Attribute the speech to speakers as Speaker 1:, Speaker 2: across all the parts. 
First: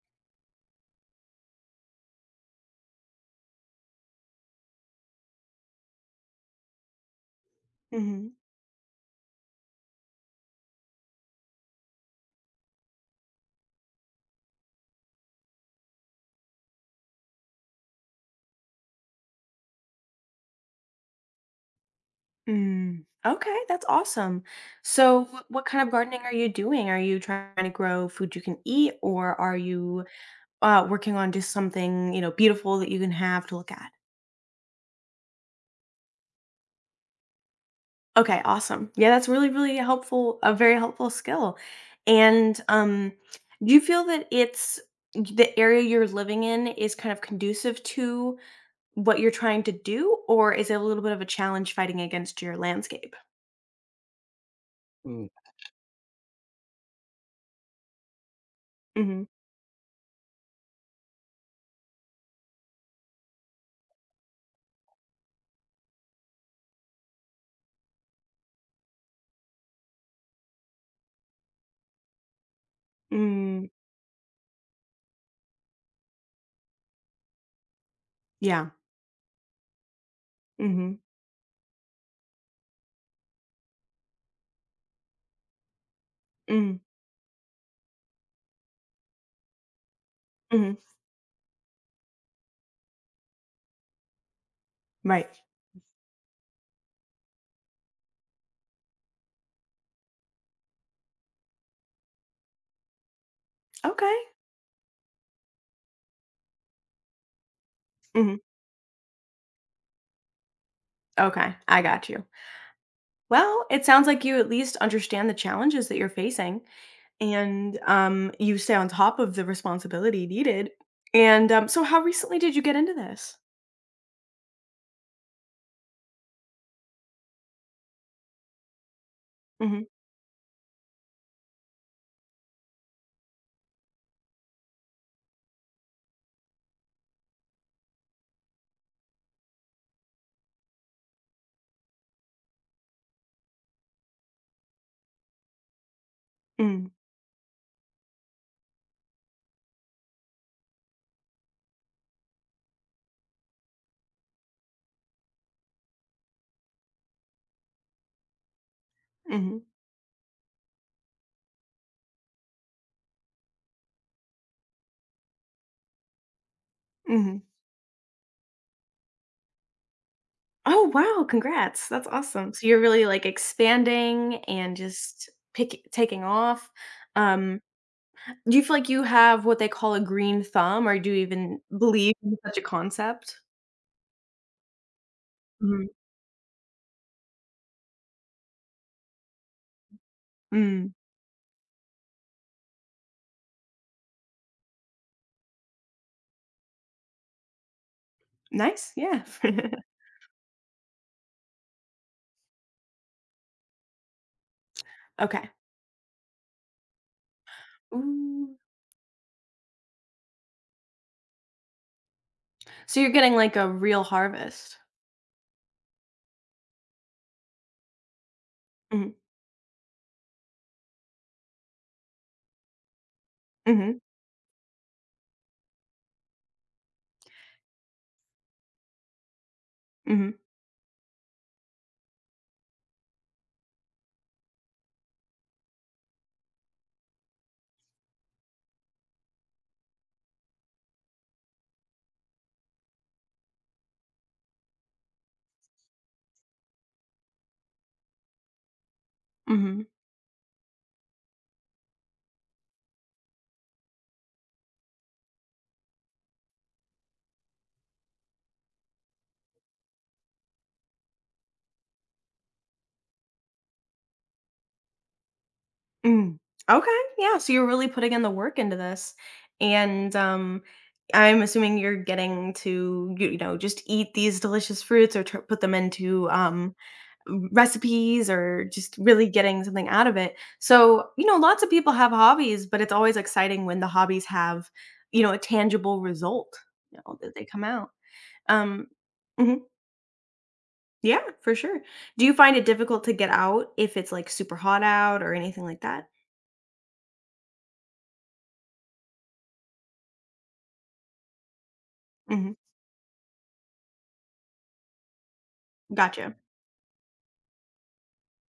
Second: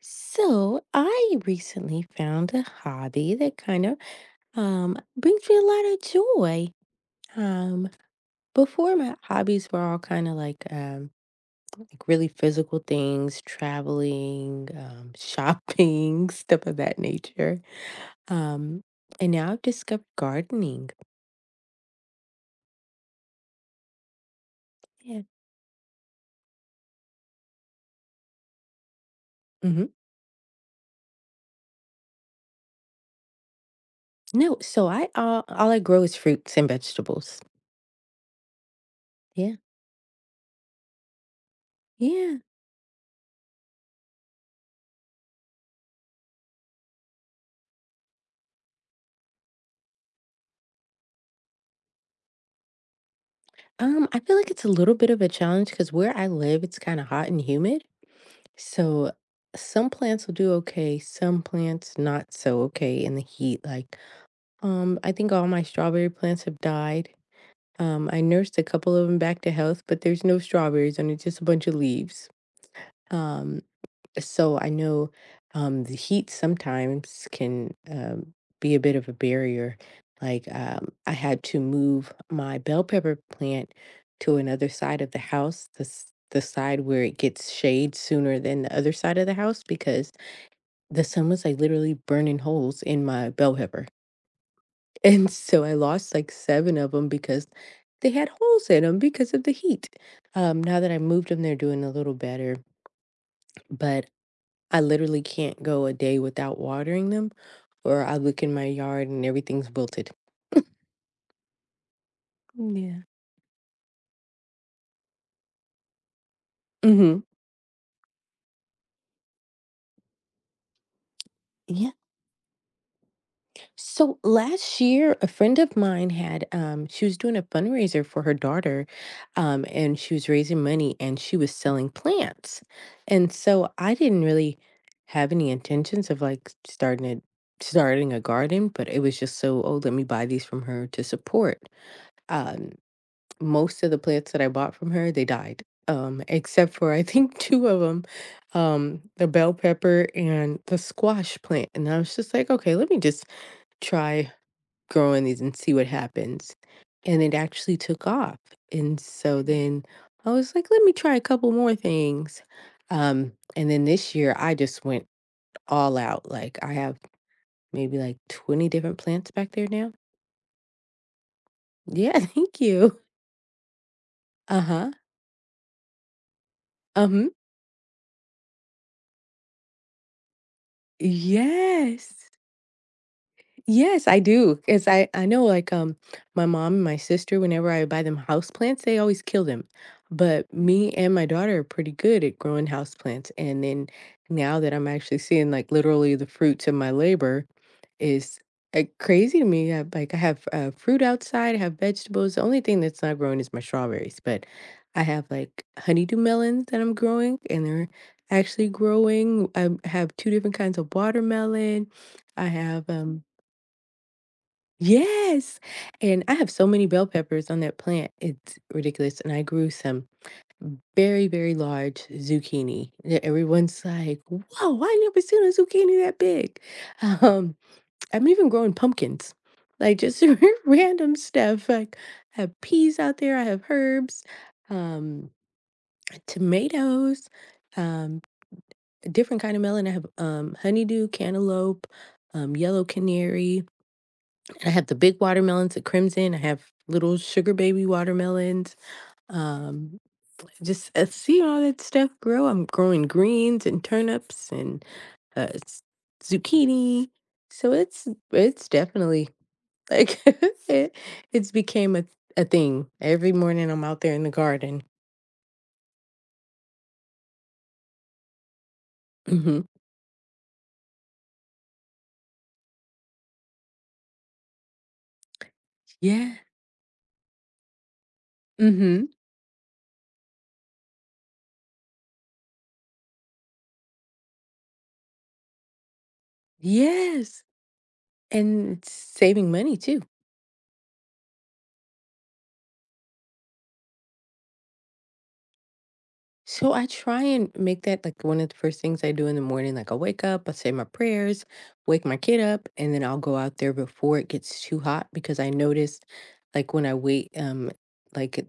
Speaker 1: So I recently found a hobby that kind of brings me a lot of joy. Um
Speaker 2: Mhm.
Speaker 1: Before my hobbies were all kind of like really physical things, traveling, shopping, stuff of that nature. Um and now I've discovered gardening.
Speaker 2: Mm. Okay, that's awesome.
Speaker 1: Yeah.
Speaker 2: So, what kind of gardening are you doing? Are you trying to grow food you can eat, or are
Speaker 1: Hmm.
Speaker 2: you working on just something you know beautiful that you can have to look at?
Speaker 1: No, so I all I grow is fruits and vegetables.
Speaker 2: Okay, awesome. Yeah, that's really,
Speaker 1: Yeah.
Speaker 2: really helpful. A very helpful skill.
Speaker 1: Yeah.
Speaker 2: And do you feel that it's the area you're living in is kind of conducive to what you're trying to do, or is it a little bit of a challenge fighting against your landscape?
Speaker 1: I feel like it's a little bit of a challenge because where I live, it's kind of hot and humid. So
Speaker 2: Mm-hmm.
Speaker 1: some plants will do okay, some plants not so okay in the heat. Like, I think all my strawberry plants have died. I nursed a couple of them back to health, but there's no strawberries on it, just a bunch of leaves. Um,
Speaker 2: Mm,
Speaker 1: so I know the heat sometimes can
Speaker 2: yeah.
Speaker 1: be a bit of a barrier. Like
Speaker 2: Mm-hmm.
Speaker 1: I had to move my bell pepper plant to another side of the house, the the
Speaker 2: Mm.
Speaker 1: side where it gets shade sooner than the other side of the house because
Speaker 2: Mhm.
Speaker 1: the sun was like literally burning holes in my bell pepper, and
Speaker 2: Right.
Speaker 1: so I lost like seven of them because they had holes in them because of the heat. Now that I moved them, they're doing a little better, but
Speaker 2: Okay.
Speaker 1: I literally can't go a day without watering them, or I
Speaker 2: Mhm.
Speaker 1: look in my yard and everything's wilted.
Speaker 2: Okay, I got you.
Speaker 1: Yeah.
Speaker 2: Well, it sounds like you at least understand the challenges that you're facing,
Speaker 1: Mhm.
Speaker 2: and, you stay on top of the responsibility needed, and, so
Speaker 1: Yeah.
Speaker 2: how recently did you get into this?
Speaker 1: So last year, a friend of mine had she was doing a fundraiser for her daughter,
Speaker 2: Mhm.
Speaker 1: and she was raising money and she was selling plants. And so I didn't really have any intentions of like starting a garden, but it was just so, oh, let me buy these from her to support. Um, Most of the plants that I bought from her, they died. Except
Speaker 2: Mm.
Speaker 1: for I think two of them, the bell pepper and the squash plant. And I was just like, okay, let me just try growing these and see what happens. And it actually took off. And so
Speaker 2: Mhm.
Speaker 1: then I was like, let me try a couple more things. And then this year I just went all out. Like I have
Speaker 2: Mhm.
Speaker 1: maybe like 20 different plants back there now.
Speaker 2: Oh, wow, congrats, that's
Speaker 1: Yeah,
Speaker 2: awesome.
Speaker 1: thank
Speaker 2: So you're
Speaker 1: you.
Speaker 2: really, like, expanding and
Speaker 1: Uh-huh.
Speaker 2: just pick taking off.
Speaker 1: Um,
Speaker 2: Um, do you feel like you have what they call a green thumb, or do you even
Speaker 1: yes.
Speaker 2: believe in such a concept?
Speaker 1: Yes, I do. 'Cause I know, like,
Speaker 2: Mhm.
Speaker 1: my mom and my sister, whenever I buy them houseplants, they always kill them, but
Speaker 2: Mm.
Speaker 1: me and my daughter are pretty good at growing houseplants, and then now that I'm actually seeing, like, literally the fruits of my labor is,
Speaker 2: Nice, yeah.
Speaker 1: crazy to me. I like, I have, fruit outside, I have vegetables, the only thing that's not growing is my strawberries, but I have,
Speaker 2: Okay.
Speaker 1: like, honeydew melons that I'm growing, and they're
Speaker 2: Ooh.
Speaker 1: actually growing, I have 2 different kinds of watermelon. I have,
Speaker 2: So you're
Speaker 1: um
Speaker 2: getting, like, a real harvest.
Speaker 1: Yes. And I have so many bell peppers on that plant. It's
Speaker 2: Mhm,
Speaker 1: ridiculous. And I grew some very, very large zucchini that everyone's
Speaker 2: mhm,
Speaker 1: like, whoa, I never seen a zucchini that big. Um, I'm even growing pumpkins, like just
Speaker 2: mhm,
Speaker 1: random stuff. Like I have peas out there, I have herbs, um, tomatoes, um, a different kind of melon. I have honeydew, cantaloupe, yellow canary. I have the big watermelons at Crimson. I have little sugar baby watermelons.
Speaker 2: mhm,
Speaker 1: Um, just see all that stuff grow. I'm growing greens and turnips and uh, s- zucchini. So it's definitely like it, it's became a thing. Every morning I'm out there in the garden.
Speaker 2: mm. Okay, yeah, so you're really putting in the work into this,
Speaker 1: Hmm.
Speaker 2: and, I'm assuming you're getting to, you know, just eat these delicious fruits or tur put them
Speaker 1: Yeah.
Speaker 2: into, recipes or just
Speaker 1: Hmm.
Speaker 2: really getting something out of it. So, you know, lots of people have hobbies, but it's always exciting when the hobbies have, you know, a tangible result, you know, that
Speaker 1: Yes.
Speaker 2: they come out.
Speaker 1: And
Speaker 2: Um
Speaker 1: it's saving
Speaker 2: mhm.
Speaker 1: money too.
Speaker 2: Yeah, for sure. Do you find it difficult to get out if it's, like, super hot out or anything like that?
Speaker 1: So I try and make that like one of the first things I do in the morning. Like I wake up, I say my prayers, wake my kid
Speaker 2: Mhm.
Speaker 1: up, and then I'll go out there before it gets too hot because I notice
Speaker 2: Gotcha.
Speaker 1: like when I wait like it-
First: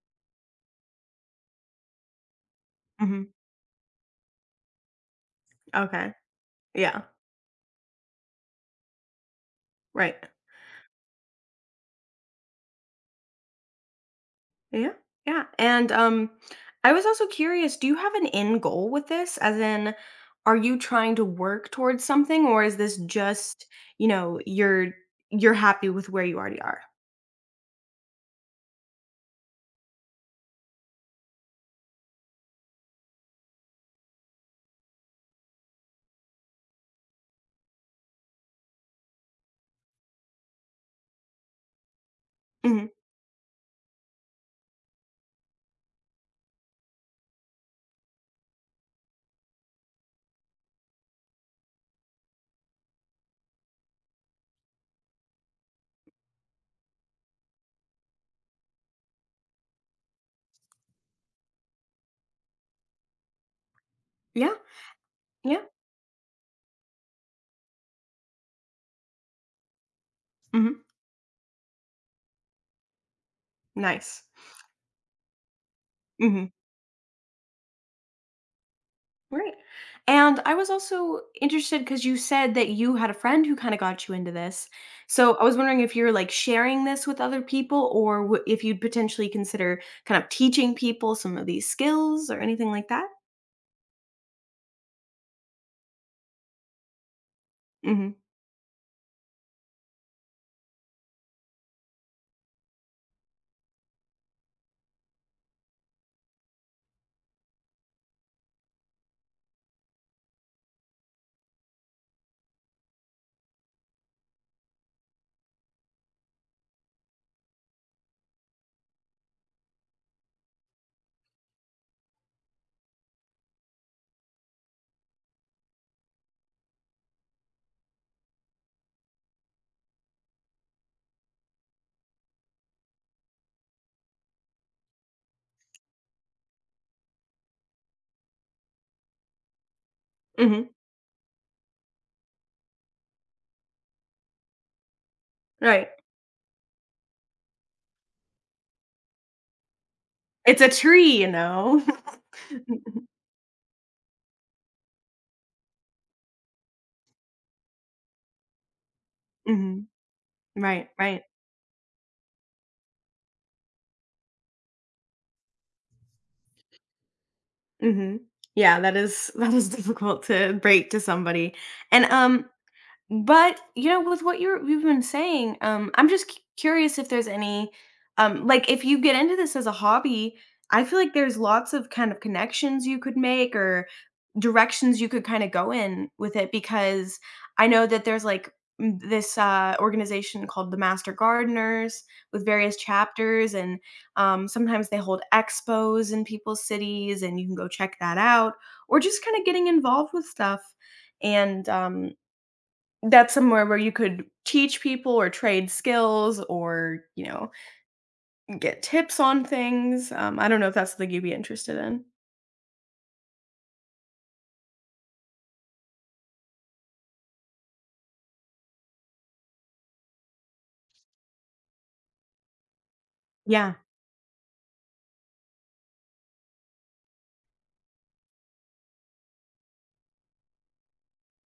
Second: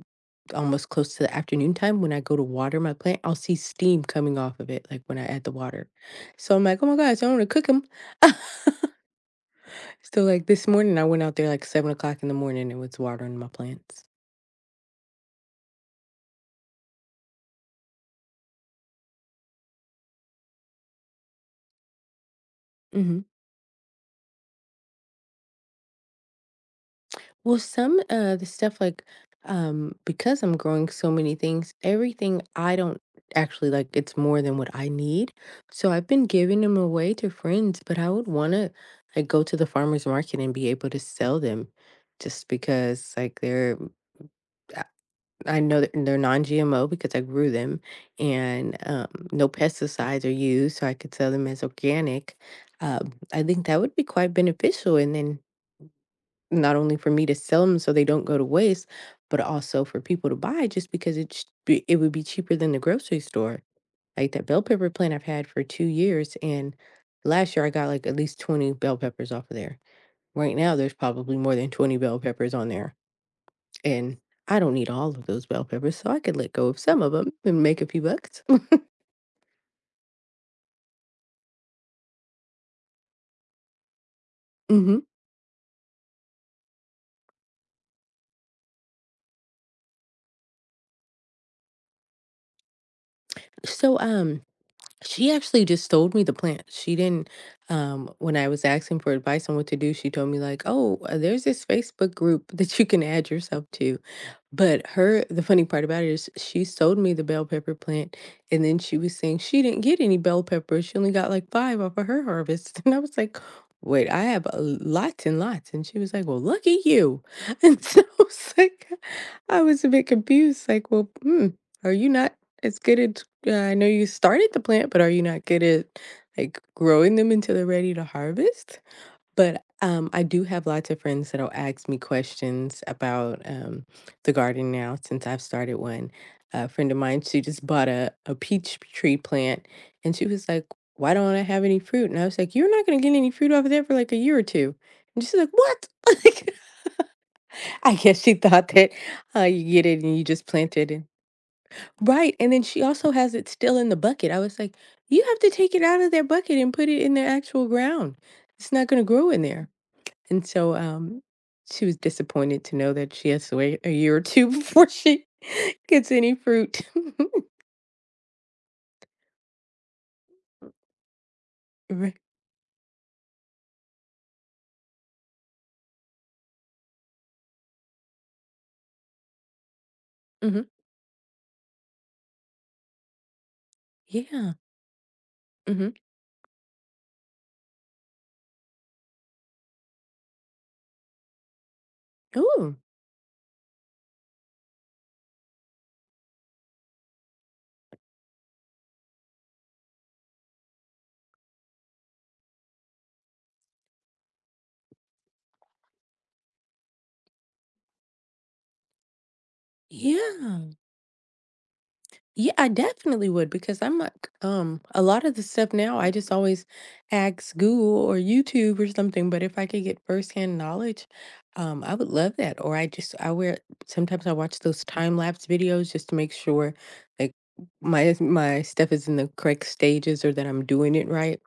Speaker 1: almost close to the afternoon time when I go to water my plant,
Speaker 2: Mhm.
Speaker 1: I'll see steam coming off of it like when I add the water.
Speaker 2: Okay.
Speaker 1: So I'm like, oh my
Speaker 2: Yeah.
Speaker 1: gosh, I want to cook them.
Speaker 2: Right.
Speaker 1: So like this morning I went out there like 7 o'clock in the morning and was watering my plants.
Speaker 2: Yeah. Yeah. And, I was also curious, do you have an end goal with this? As in, are you trying to work towards something, or is this
Speaker 1: Mm-hmm.
Speaker 2: just, you know, you're happy with where you already are?
Speaker 1: Well, some the stuff like because I'm growing so many things, everything I don't actually like it's more than what I need. So I've been giving them away to friends, but I would want to like go to the farmers market and be able to sell them just
Speaker 2: Mhm.
Speaker 1: because like they're mm, I I know that they're non-GMO because I grew them and no pesticides are used, so I could sell them as organic. Uh, I think that would be quite beneficial, and then not only for me to sell them so they don't go to waste, but also for people to buy just because it would be cheaper than the grocery store. Like that
Speaker 2: Yeah.
Speaker 1: bell pepper plant I've had
Speaker 2: Yeah.
Speaker 1: for 2 years, and last year I got like at least 20 bell peppers off of there. Right now,
Speaker 2: Mhm.
Speaker 1: there's probably more than 20 bell peppers on there, and
Speaker 2: Nice.
Speaker 1: I don't need all of those bell peppers, so I could let
Speaker 2: Mhm.
Speaker 1: go of some of them and make a few bucks.
Speaker 2: Right. And I was also interested because you said that you had a friend who kind of got you into this.
Speaker 1: hmm
Speaker 2: So I was wondering if you're like sharing this with other people or if you'd potentially consider kind of teaching people some of these skills or anything like that.
Speaker 1: So, she actually just told me the plant. She didn't,
Speaker 2: Hmm
Speaker 1: when I was asking for advice on what to do, she told me like, "Oh, there's this Facebook group that you can add yourself to." But her, the funny part about it is she sold me the bell pepper plant, and then she was saying she didn't get any bell peppers. She only got like five off of her harvest, and I was like, "Wait, I have a lots and lots." And she was like, "Well, look at you," and so I was like, I was a bit confused. Like, well, are you not? It's good at I know you started the plant, but are you not good at, like, growing them until they're ready to harvest? But, I do have lots of friends that'll ask me questions about, the garden now since I've started one. A friend of mine, she just bought a peach tree plant, and she was
Speaker 2: hmm
Speaker 1: like, "Why don't I have any fruit?" And I was like, "You're not gonna get any fruit off of that for, like, a year or 2." And she's like, "What?"
Speaker 2: Right.
Speaker 1: Like, I guess she thought that, you get it and you just
Speaker 2: It's a
Speaker 1: plant it.
Speaker 2: tree, you know.
Speaker 1: Right, and then she also has it still in the bucket. I was like, "You have to take it out of their bucket and put it in the actual ground. It's not gonna grow in there."
Speaker 2: hmm
Speaker 1: And so,
Speaker 2: Right. Right.
Speaker 1: she was disappointed to know that she has to wait a year or 2 before she gets any fruit.
Speaker 2: hmm Yeah, that is that is difficult to break to somebody. And
Speaker 1: Right.
Speaker 2: but, you know, with what you've been saying, I'm just c curious if there's any, like, if you get into this as a hobby,
Speaker 1: Mhm.
Speaker 2: I feel like there's lots of kind of connections you could make or
Speaker 1: Yeah.
Speaker 2: directions you could kinda go
Speaker 1: Mhm.
Speaker 2: in with it because I know that there's, like, this, organization called the Master Gardeners with
Speaker 1: Ooh,
Speaker 2: various chapters, and, sometimes they hold expos in people's cities, and you can go check that out, or just kinda getting involved with stuff. And, that's somewhere where you could teach people or trade skills or, you know, get tips on things. I don't know
Speaker 1: yeah.
Speaker 2: if that's something you'd be interested in.
Speaker 1: Yeah, I definitely would because I'm like, a lot of the stuff now, I just always ask Google or YouTube or something. But if I could get firsthand knowledge, I would love that. Or I just, I wear,
Speaker 2: Yeah.
Speaker 1: sometimes I watch those time lapse videos just to make sure like my stuff is in the correct stages or that I'm doing it right.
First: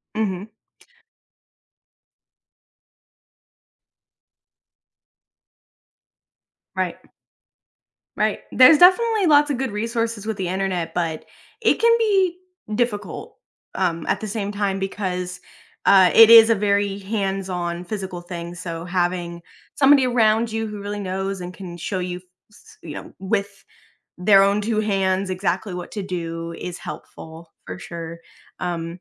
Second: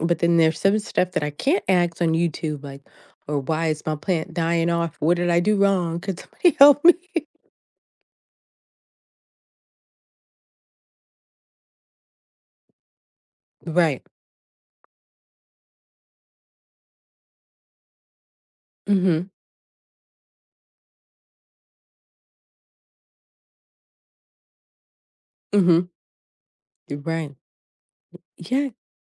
Speaker 1: But then
Speaker 2: Mhm.
Speaker 1: there's some stuff that I can't ask on YouTube, like, or why is my plant dying off? What did I do wrong? Could somebody help me?
Speaker 2: Right. Right. There's definitely lots of good resources with the internet, but it can be difficult
Speaker 1: Right.
Speaker 2: at the same time because it is a very hands-on physical thing. So
Speaker 1: Mm-hmm.
Speaker 2: having somebody around you who really knows and can show you, you know, with their own 2 hands exactly
Speaker 1: Mm-hmm.
Speaker 2: what to do is
Speaker 1: Right.
Speaker 2: helpful for sure.
Speaker 1: Yeah.
Speaker 2: Um,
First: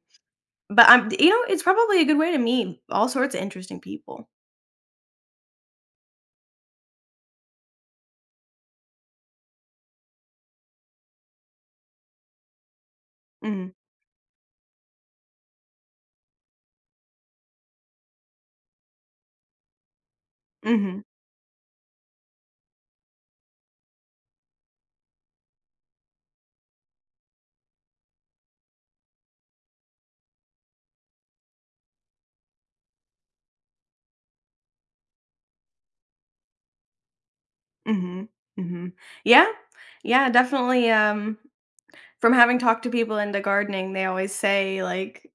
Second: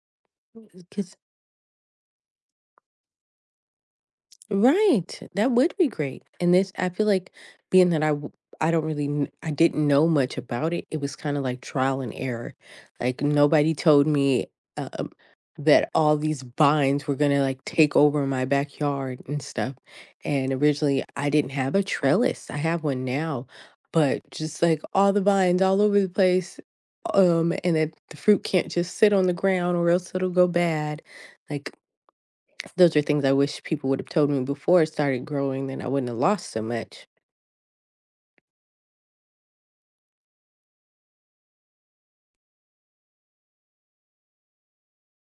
Speaker 1: Mm.
Speaker 2: but I'm
Speaker 1: 'Cause
Speaker 2: you know, it's probably a good way to meet all sorts of interesting people.
Speaker 1: right, that would be great, and this I feel like being that I don't really kn I didn't know much about it, it was kinda like trial and error, like, nobody
Speaker 2: Mhm,
Speaker 1: told me, uh, um, that all these vines were gonna, like, take over my backyard and stuff, and originally,
Speaker 2: mhm,
Speaker 1: I didn't have a trellis, I have one now, but just, like, all the vines all over the place, and that the fruit can't just sit on the ground or else it'll go bad, like those are things I wish people would have told me before it started growing, then I wouldn't have lost so much.
Speaker 2: mhm, mhm. Yeah, yeah, definitely, from having talked to people into gardening, they always say, like,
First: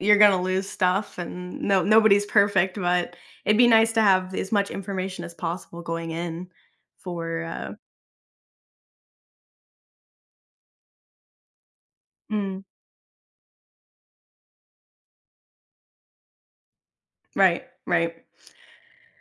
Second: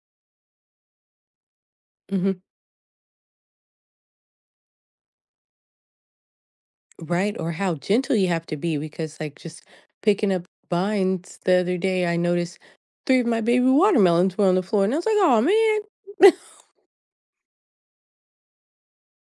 Speaker 2: "You're gonna lose stuff and no nobody's
Speaker 1: Mhm.
Speaker 2: perfect," but it'd be nice to have as much information as possible going in
Speaker 1: Right,
Speaker 2: for,
Speaker 1: or how gentle you have to be because, like, just picking up vines the other day, I noticed
Speaker 2: mm,
Speaker 1: 3 of my baby watermelons were on the floor, and I was like, "Oh man."
Speaker 2: right, right.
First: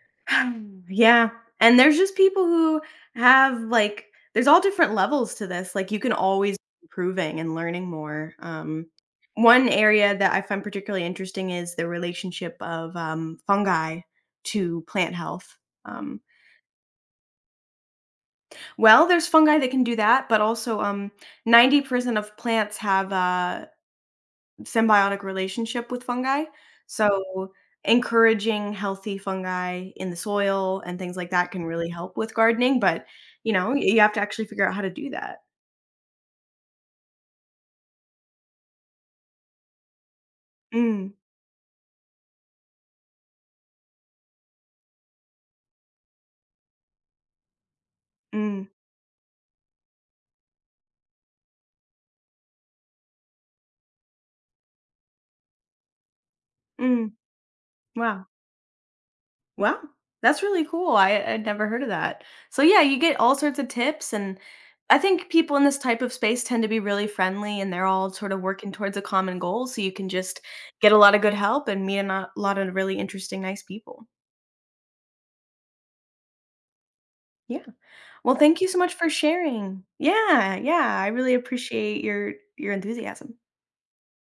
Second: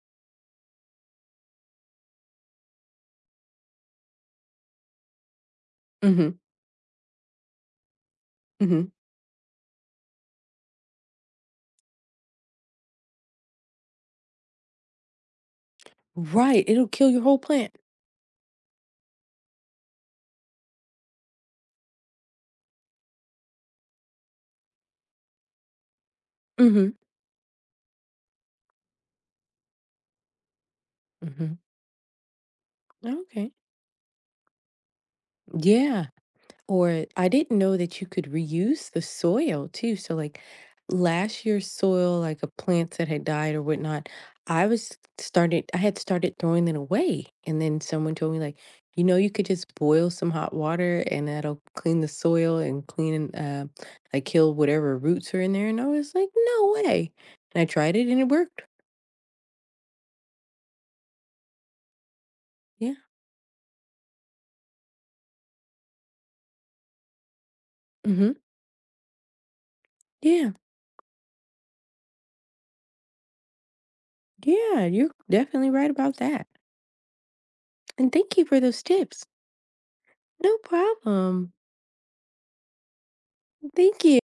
Speaker 2: Yeah, and there's just people who have, like, there's all different levels to this, like, you can
Speaker 1: Mhm,
Speaker 2: always be improving and learning more. Um,
Speaker 1: mhm.
Speaker 2: one area that I find particularly interesting is the relationship of, fungi to plant health. um,
Speaker 1: Right, it'll kill your whole plant.
Speaker 2: well, there's fungi that can do that, but also, 90% of plants have, symbiotic relationship with fungi.
Speaker 1: Mhm,
Speaker 2: So, encouraging healthy fungi in the soil and things like that
Speaker 1: mhm.
Speaker 2: can really help with gardening, but,
Speaker 1: Okay.
Speaker 2: you know, y you have to actually figure out how to do that.
Speaker 1: Yeah. Or I didn't know that you could reuse the soil too. So, like
Speaker 2: Mm,
Speaker 1: last year's soil, like a plants that had died or whatnot, I had started throwing it away. And then someone told me, like,
Speaker 2: mm,
Speaker 1: you could just boil some hot water and that'll clean the soil and clean, like kill whatever roots are in there. And I was like, no way.
Speaker 2: mm.
Speaker 1: And I tried it and
Speaker 2: Wow.
Speaker 1: it worked.
Speaker 2: Wow. That's really cool. I'd never heard of that. So, yeah,
Speaker 1: Yeah.
Speaker 2: you get all sorts of tips, and I think people in this type of space tend to be really friendly, and they're all
Speaker 1: Mm-hmm.
Speaker 2: sort of working towards a common goal, so you can just
Speaker 1: Yeah.
Speaker 2: get a lot of good help and meet a not lot of really interesting, nice people.
Speaker 1: Yeah. You're definitely right about that.
Speaker 2: Yeah.
Speaker 1: And thank
Speaker 2: Well,
Speaker 1: you for
Speaker 2: thank you so
Speaker 1: those
Speaker 2: much for
Speaker 1: tips.
Speaker 2: sharing. Yeah,
Speaker 1: No
Speaker 2: yeah, I really
Speaker 1: problem.
Speaker 2: appreciate your enthusiasm.
Speaker 1: Thank you.